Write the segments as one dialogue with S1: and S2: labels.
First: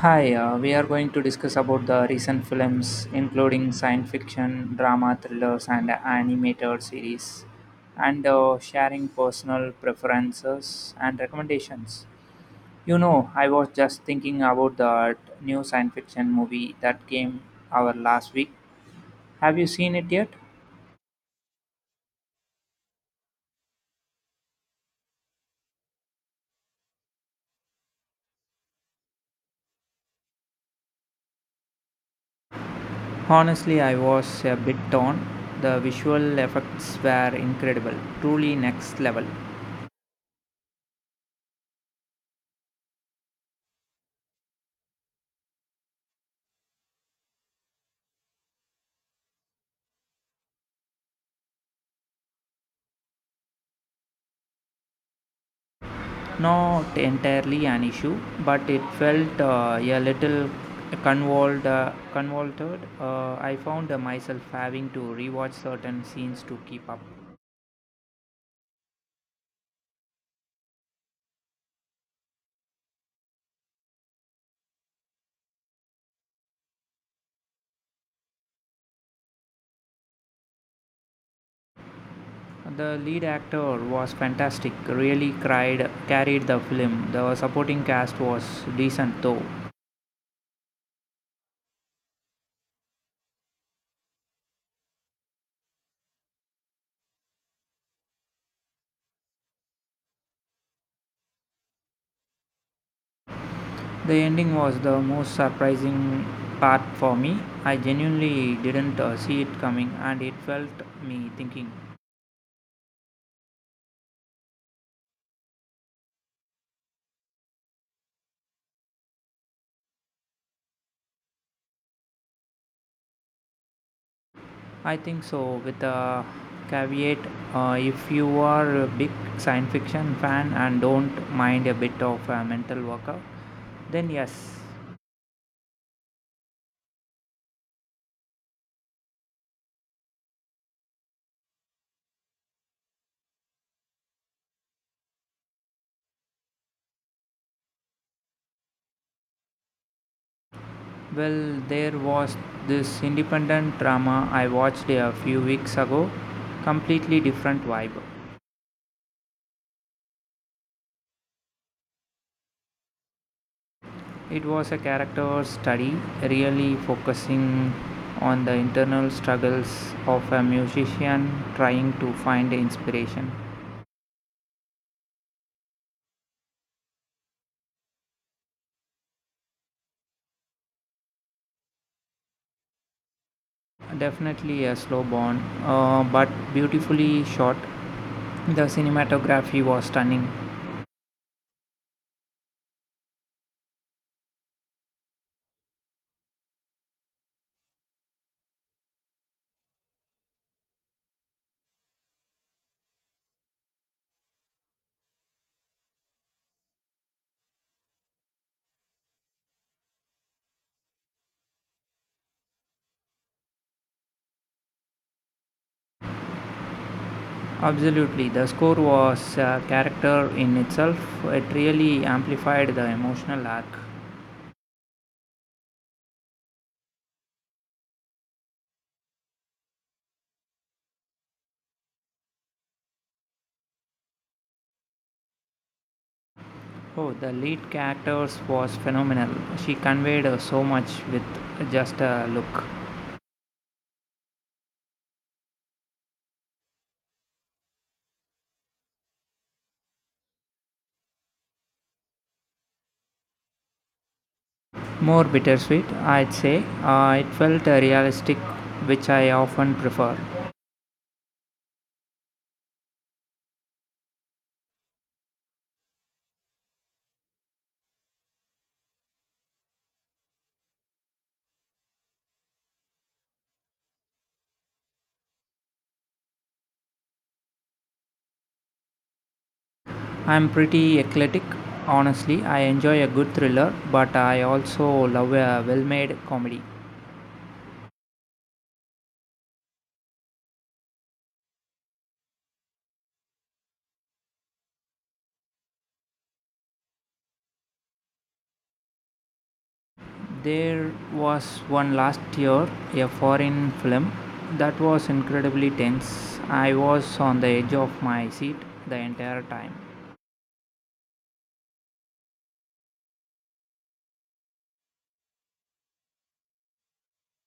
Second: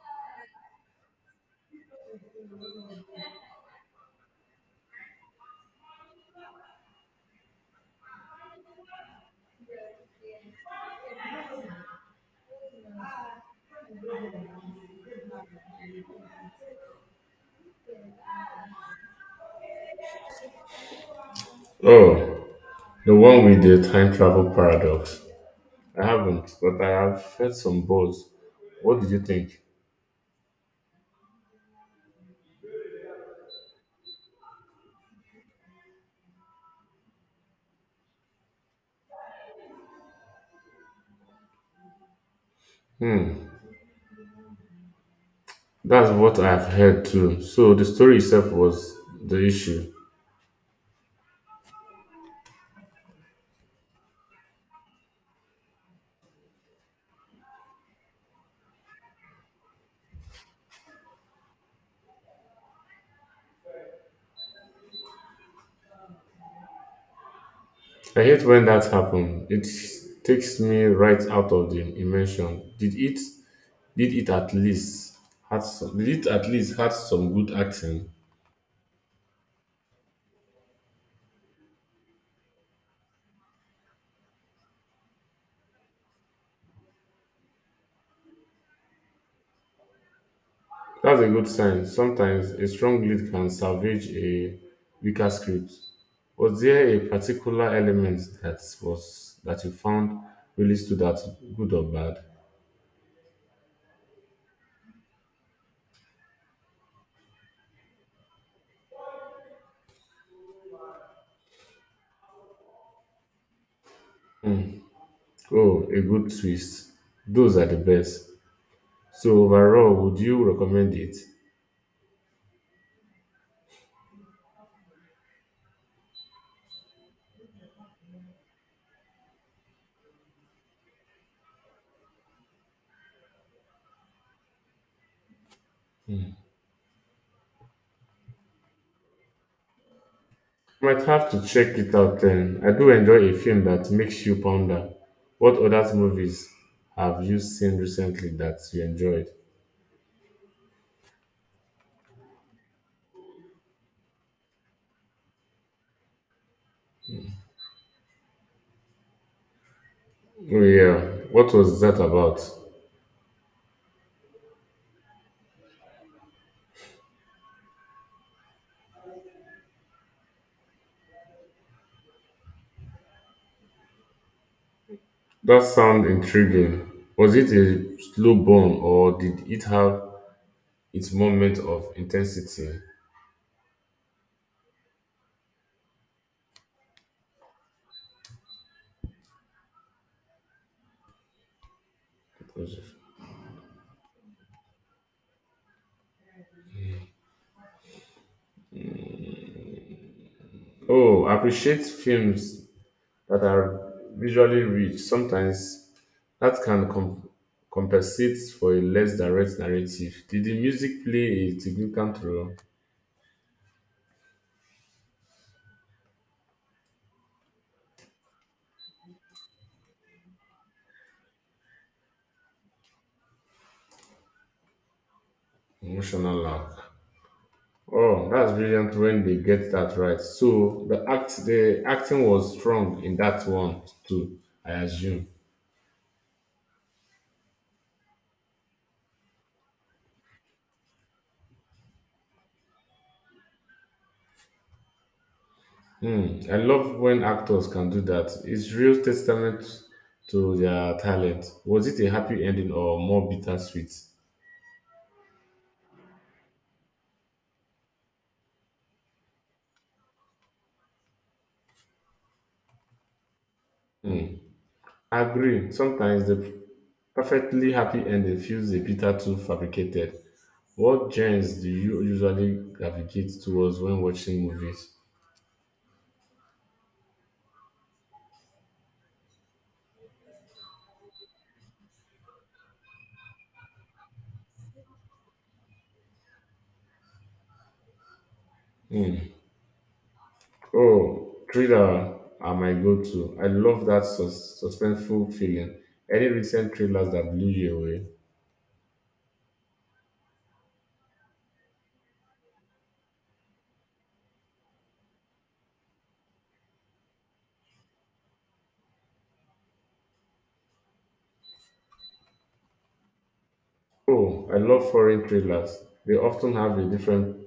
S1: Hi, we are going to discuss about the recent films, including science fiction, drama, thrillers, and animated series, and sharing personal preferences and recommendations. You know, I was just thinking about that new science fiction movie that came our last week. Have you seen it yet?
S2: Oh, the one with the time travel paradox. I haven't, but I have heard some buzz. What did you think?
S1: Honestly, I was a bit torn. The visual effects were incredible, truly next level.
S2: Hmm, that's what I've heard too. So the story itself was the issue.
S1: Not entirely an issue, but it felt a little convoluted. I found myself having to rewatch certain scenes to keep up.
S2: I hate when that happens. It takes me right out of the immersion. Did it? Did it at least had some? Did it at least had some good acting?
S1: The lead actor was fantastic, carried the film. The supporting cast was decent though.
S2: That's a good sign. Sometimes a strong lead can salvage a weaker script. Was there a particular element that you found really stood out, good or bad?
S1: The ending was the most surprising part for me. I genuinely didn't see it coming and it felt me thinking.
S2: Hmm. Oh, a good twist. Those are the best. So overall, would you recommend it?
S1: I think so, with a caveat. If you are a big science fiction fan and don't mind a bit of a mental workout, then yes.
S2: Might have to check it out then. I do enjoy a film that makes you ponder. What other movies have you seen recently that you enjoyed?
S1: Well, there was this independent drama I watched a few weeks ago, completely different vibe.
S2: Oh yeah, what was that about?
S1: It was a character study, really focusing on the internal struggles of a musician trying to find inspiration.
S2: That sounds intriguing. Was it a slow burn or did it have its moment of intensity?
S1: Definitely a slow burn, but beautifully shot. The cinematography was stunning.
S2: Oh, I appreciate films that are visually rich. Sometimes that compensate for a less direct narrative. Did the music play a significant role?
S1: Absolutely, the score was a character in itself. It really amplified the emotional arc.
S2: Emotional arc. Oh, that's brilliant when they get that right. So the acting was strong in that one too. I assume.
S1: Oh, the lead characters was phenomenal. She conveyed so much with just a look.
S2: Mm, I love when actors can do that. It's real testament to their talent. Was it a happy ending or more bittersweet?
S1: More bittersweet, I'd say. It felt realistic, which I often prefer.
S2: Mm, I agree. Sometimes the perfectly happy ending feels a bitter too fabricated. What genres do you usually gravitate towards when watching movies?
S1: I'm pretty eclectic, honestly. I enjoy a good thriller, but I also love a well made comedy.
S2: Mm. Oh, thriller are my go-to. I love that suspenseful feeling. Any recent thrillers that blew you away?
S1: There was one last year, a foreign film, that was incredibly tense. I was on the edge of my seat the entire time.
S2: Oh, I love foreign thrillers. They often have a different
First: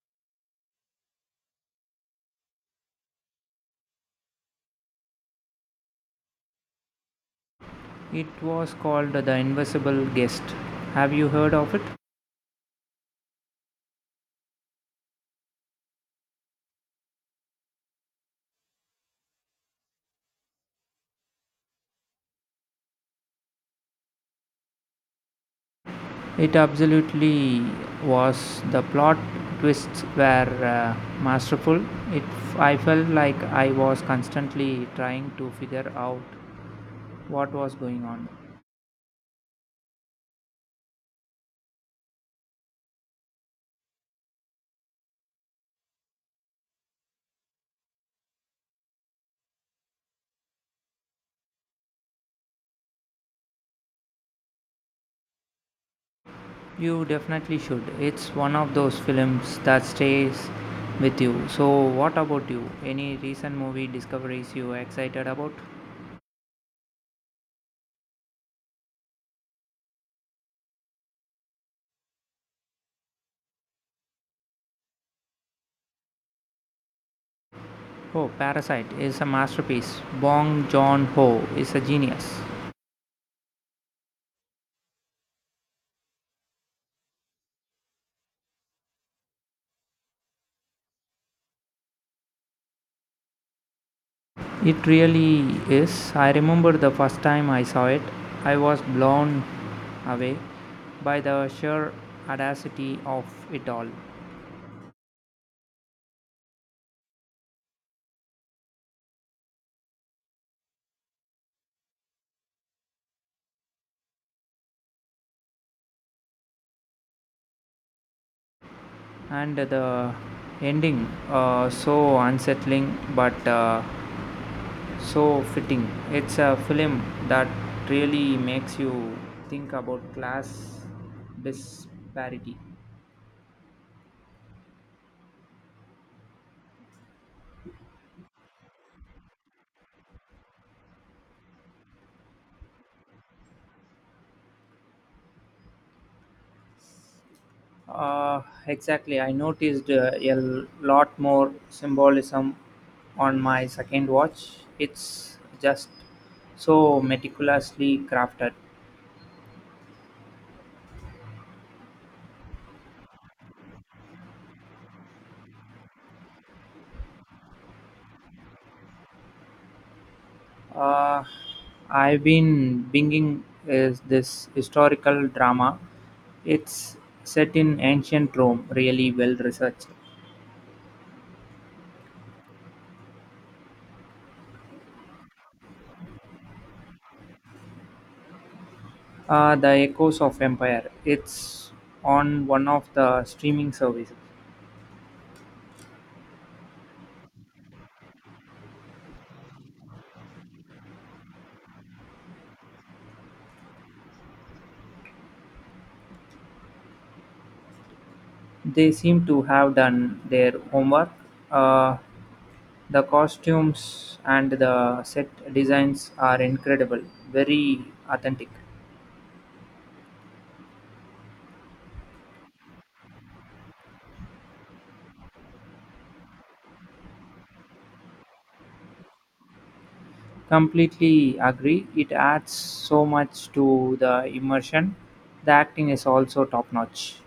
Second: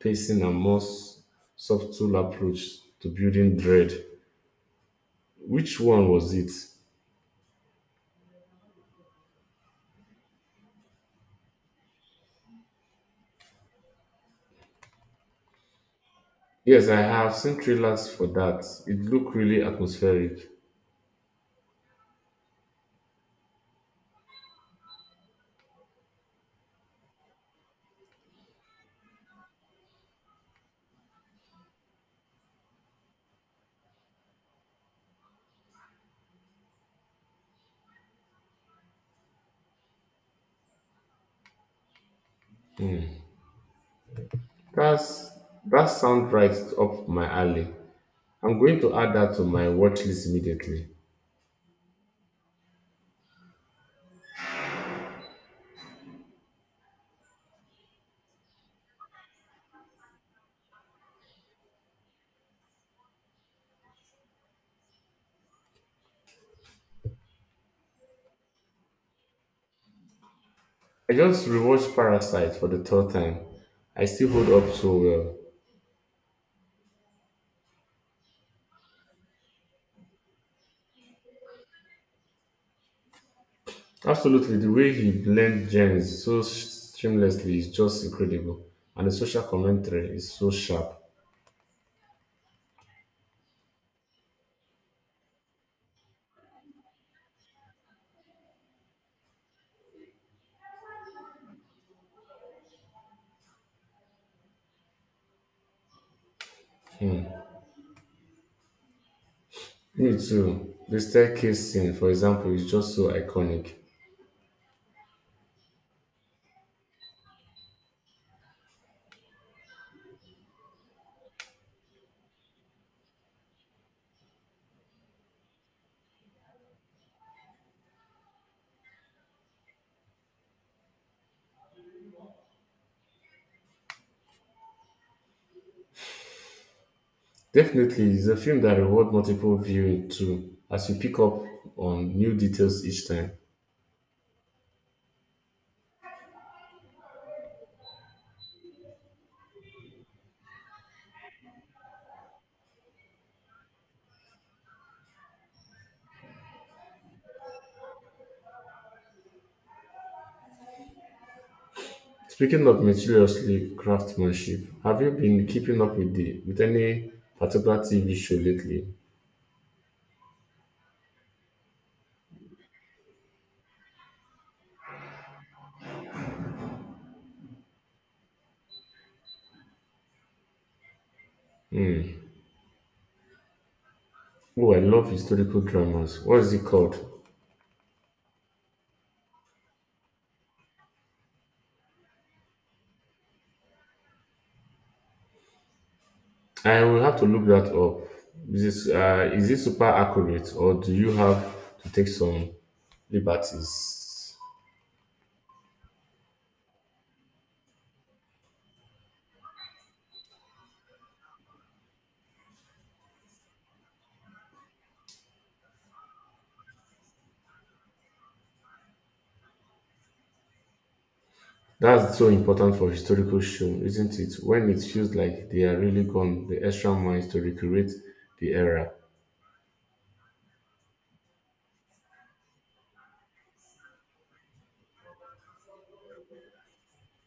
S2: pacing and more subtle approach to building dread. Which one was it?
S1: It was called The Invisible Guest. Have you heard of it?
S2: Yes, I have seen thrillers for that. It looked really atmospheric.
S1: It absolutely was. The plot twists were masterful. It I felt like I was constantly trying to figure out what was going on.
S2: That's that sounds right up my alley. I'm going to add that to my watch list immediately.
S1: You definitely should. It's one of those films that stays with you. So what about you? Any recent movie discoveries you are excited about?
S2: I just rewatched Parasite for the third time. I still hold up so well.
S1: Oh, Parasite is a masterpiece. Bong Joon-ho is a genius.
S2: Absolutely, the way he blends genres so seamlessly is just incredible, and the social commentary is so sharp.
S1: It really is. I remember the first time I saw it, I was blown away by the sheer audacity of it all.
S2: Me too. The staircase scene, for example, is just so iconic.
S1: And the ending, so unsettling but so fitting. It's a film that really makes you think about class disparity.
S2: Definitely, it's a film that rewards multiple viewing too, as you pick up on new details each time.
S1: Uh, exactly. I noticed a lot more symbolism on my second watch. It's just so meticulously crafted.
S2: Speaking of meticulously craftsmanship, have you been keeping up with the with any particular TV show lately?
S1: Uh, I've been binging is this historical drama. It's set in ancient Rome, really well researched.
S2: Oh, I love historical dramas. What is it called?
S1: The Echoes of Empire. It's on one of the streaming services.
S2: I will have to look that up. Is this, is it super accurate or do you have to take some liberties?
S1: They seem to have done their homework. Uh, The costumes and the set designs are incredible, very authentic.
S2: That's so important for historical show, isn't it? When it feels like they are really gone the extra mile to recreate the era.
S1: Completely agree. It adds so much to the immersion. The acting is also top notch.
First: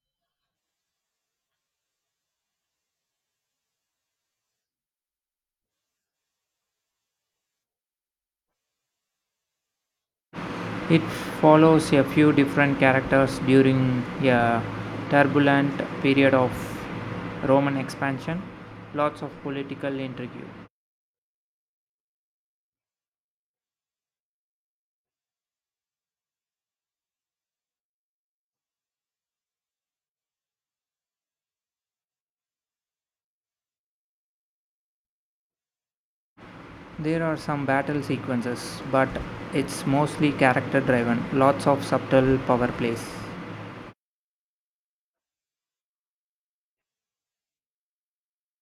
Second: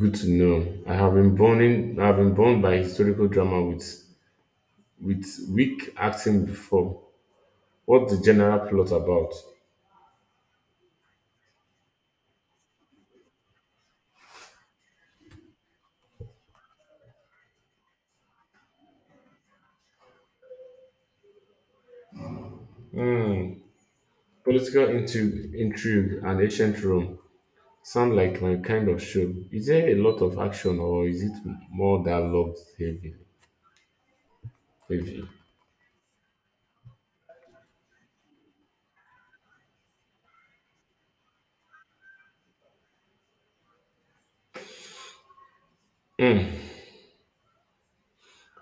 S2: Good to know. I've been burned by historical drama with weak acting before. What the general plot about?
S1: It follows a few different characters during a turbulent period of Roman expansion, lots of political intrigue.
S2: Hmm. Political intrigue, intrigue and ancient Rome sound like my kind of show. Is there a lot of action or is it more dialogue heavy? Heavy?
S1: There are some battle sequences, but it's mostly character driven, lots of subtle power plays.
S2: Hmm,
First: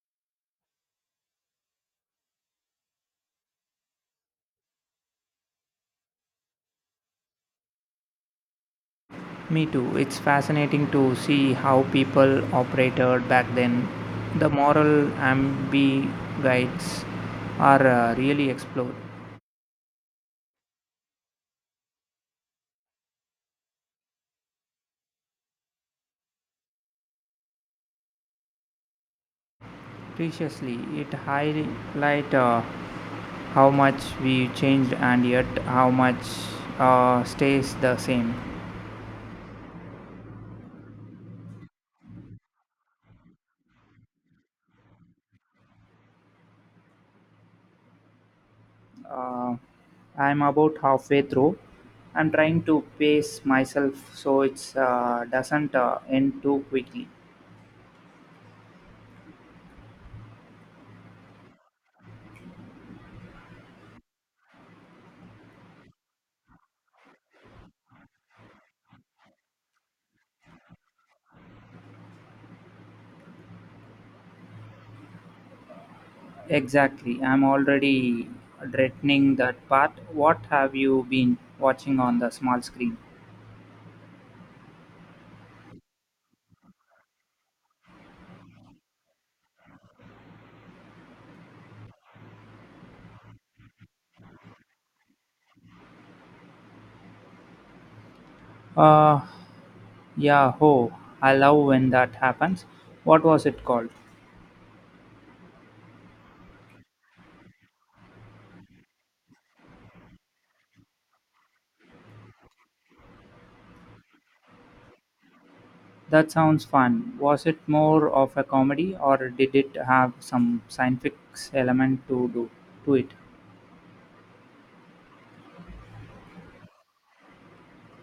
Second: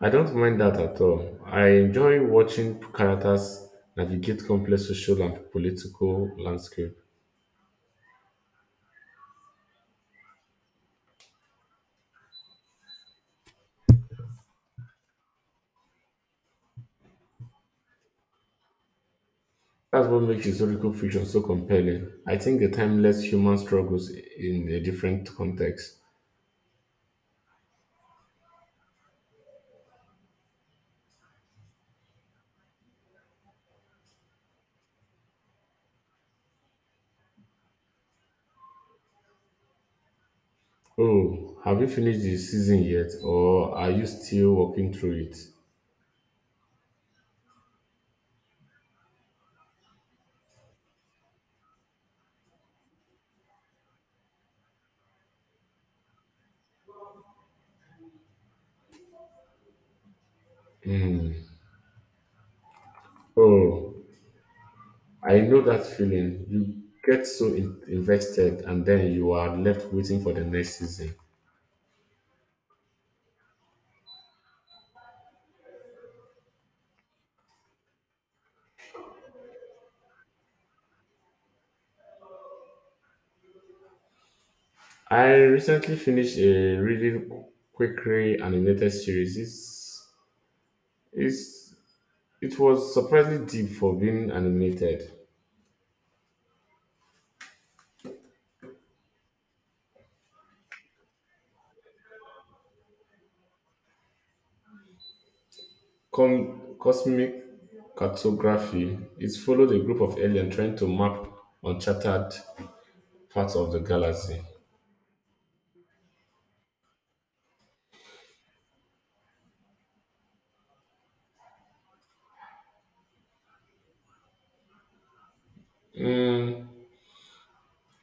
S2: I don't mind that at all. I enjoy watching characters navigate complex social and political landscape.
S1: Me too. It's fascinating to see how people operated back then. The moral ambiguities are really explored
S2: That's what makes historical fiction so compelling. I think the timeless human struggles in a different context.
S1: preciously. It highlight how much we changed and yet how much stays the same.
S2: Oh, have you finished the season yet, or are you still working through it?
S1: Uh, I'm about halfway through. I'm trying to pace myself so it doesn't end too quickly.
S2: Hmm. Oh, I know that feeling. You get so invested and then you are left waiting for the next season.
S1: Exactly. I'm already dreading that part. What have you been watching on the small screen?
S2: I recently finished a really quickly animated series. It's, it was surprisingly deep for being animated.
S1: Uh, yeah, ho. I love when that happens. What was it called?
S2: Cosmic cartography. It followed a group of aliens trying to map uncharted parts of the galaxy.
S1: That sounds fun. Was it more of a comedy or did it have some scientific element to it?
S2: Mm,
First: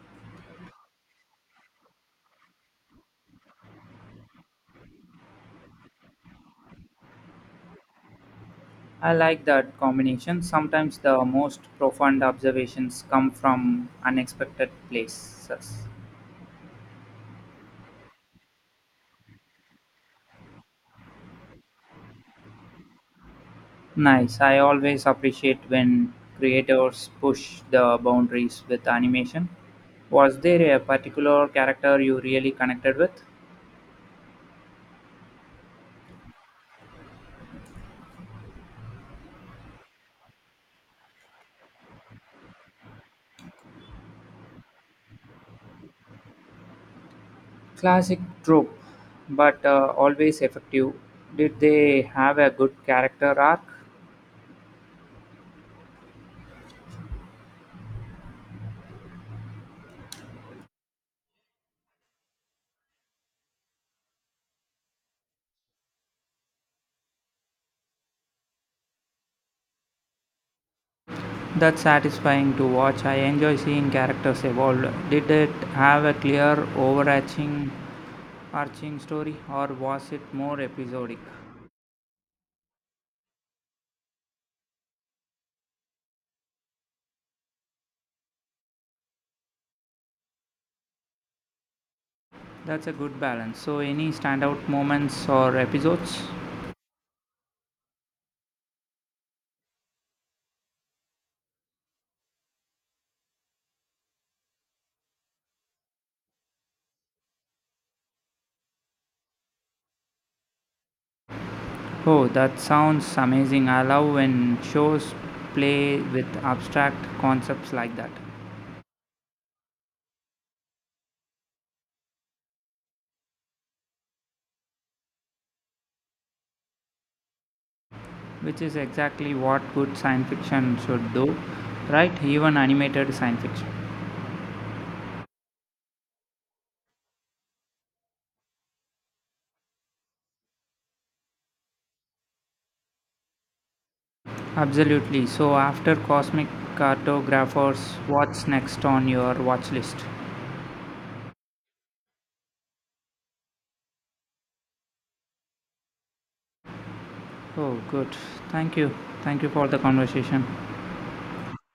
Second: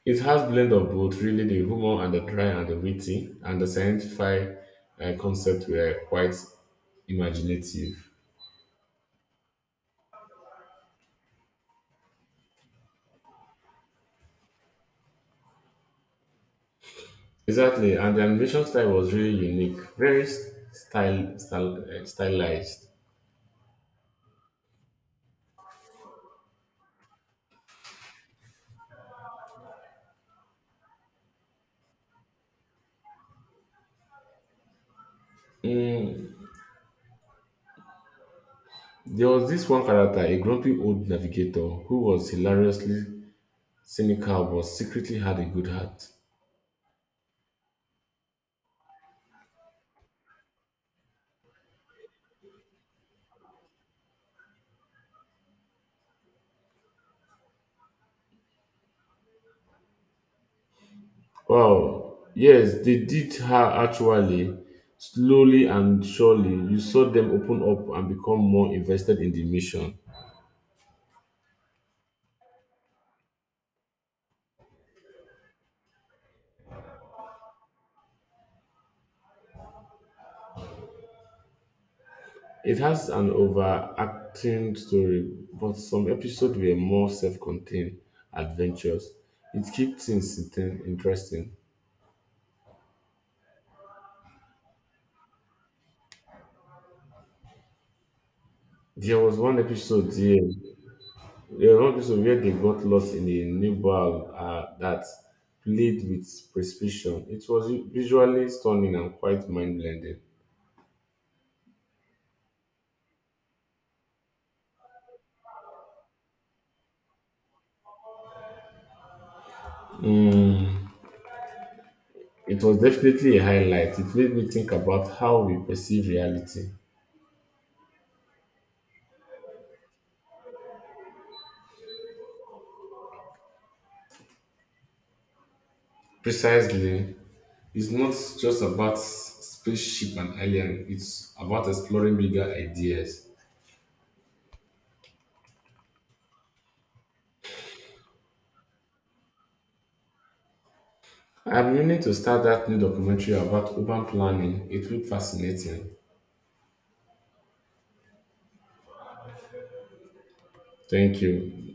S2: it has blend of both, really the humor and the dry and the witty, and the sci-fi concept were quite imaginative.
S1: I like that combination. Sometimes the most profound observations come from unexpected places.
S2: Exactly, and the animation style was really unique, very style, style stylized.
S1: Nice. I always appreciate when creators push the boundaries with animation. Was there a particular character you really connected with?
S2: Mm, there was this one character, a grumpy old navigator, who was hilariously cynical but secretly had a good heart.
S1: Classic trope, but always effective. Did they have a good character arc?
S2: Wow. Yes, they did her actually. Slowly and surely, you saw them open up and become more invested in the mission.
S1: That's satisfying to watch. I enjoy seeing characters evolve. Did it have a clear overarching arching story or was it more episodic?
S2: It has an overacting story, but some episodes were more self contained adventures. It keeps things interesting.
S1: That's a good balance. So any standout moments or episodes?
S2: There was one episode here, there was one episode where they got lost in a new bar that played with precision. It was visually stunning and quite mind blending.
S1: Oh, that sounds amazing. I love when shows play with abstract concepts like that,
S2: It was definitely a highlight. It made me think about how we perceive reality.
S1: which is exactly what good science fiction should do, right? Even animated science fiction.
S2: Precisely, it's not just about spaceship and alien, it's about exploring bigger ideas.
S1: Absolutely. So, after Cosmic Cartographers, what's next on your watch list?
S2: I'm meaning to start that new documentary about urban planning. It looked fascinating.
S1: Oh, good. Thank you. Thank you for the conversation.
S2: Thank you.